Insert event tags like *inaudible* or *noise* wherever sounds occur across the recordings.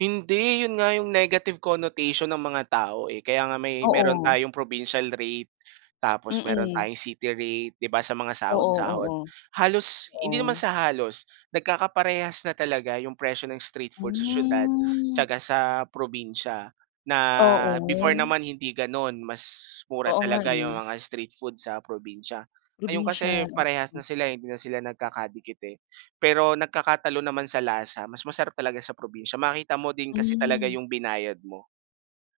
Hindi, yun nga yung negative connotation ng mga tao, eh, kaya nga may meron Oo. tayong provincial rate, tapos meron Mm. tayong city rate, 'di ba sa mga Oo, sahod-sahod. oo. Halos hindi naman Oo. sa halos nagkakaparehas na talaga yung presyo ng street food sa siyudad Mm. tiyaka sa, probinsya na before Oo. naman hindi gano'n, mas mura Oo nga, talaga yung eh. mga street food sa probinsya. Ngayon kasi Probinsiya. parehas na Mm. sila hindi na sila nagkakadikit, eh, pero nagkakatalo naman sa lasa. Mas masarap talaga sa probinsya, makita mo din kasi talaga Mm. yung binayad mo.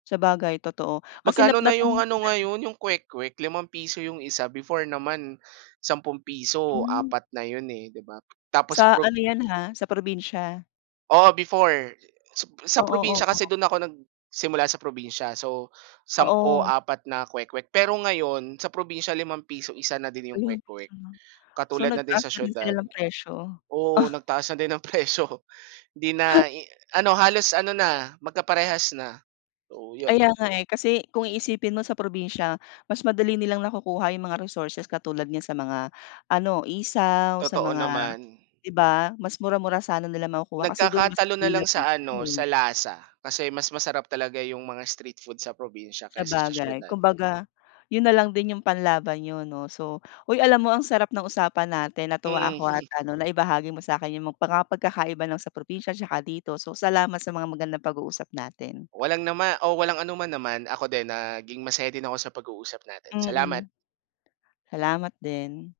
Sabagay, totoo, kasi Magkano nap na natanong yung ko ano 'yan. ngayon, yung kwek-kwek, ₱5 yung isa, before naman ₱10, Mm. apat na yun, eh, 'di ba? Tapos Sa pag ano 'yan, ha, sa probinsya. Oo before, sap sa Oo, probinsya kasi oo. do'n ako nagsimula sa probinsya, so, sampu Oo. apat na kwek-wek. Pero ngayon sa probinsiya ₱5 isa na din 'yong Ayun, kwek-kwek, so so katulad na din nagtaas sa na rin sila siyudad. ng presyo. Oo, *chuckles* nagtaas na din ng presyo hindi na *chuckles* i ano halos ano na magkaparehas na, oo 'yon. Kaya nga, eh, kasi kung iisipin mo sa probinsya, mas madali nilang nakukuha yung mga resources katulad niyan sa mga ano isaw, sa Totoo mga naman. 'di ba, mas mura-mura sana nila makukuha kasi do'n mas Nagkakatalo na lang available sa siya, ano, sa eh. lasa. Kasi, mas masarap talaga yung mga street food sa probinsya kaysa sa Sabagay. siyudad. Kumbaga yun na lang din yung panlaban niyo 'no, so uy, alam mo ang sarap ng usapan natin natuwa ako at, Mm. *laughs* ano na ibahagi mo sa 'kin yung mga pagkakaiba ng sa probinsya 'tsaka dito. So, salamat sa mga magandang pag-uusap natin. Walang nama o walang anoman naman, ako din naging masaya din ako sa pag-uusap natin. Salamat. Mm. Salamat din.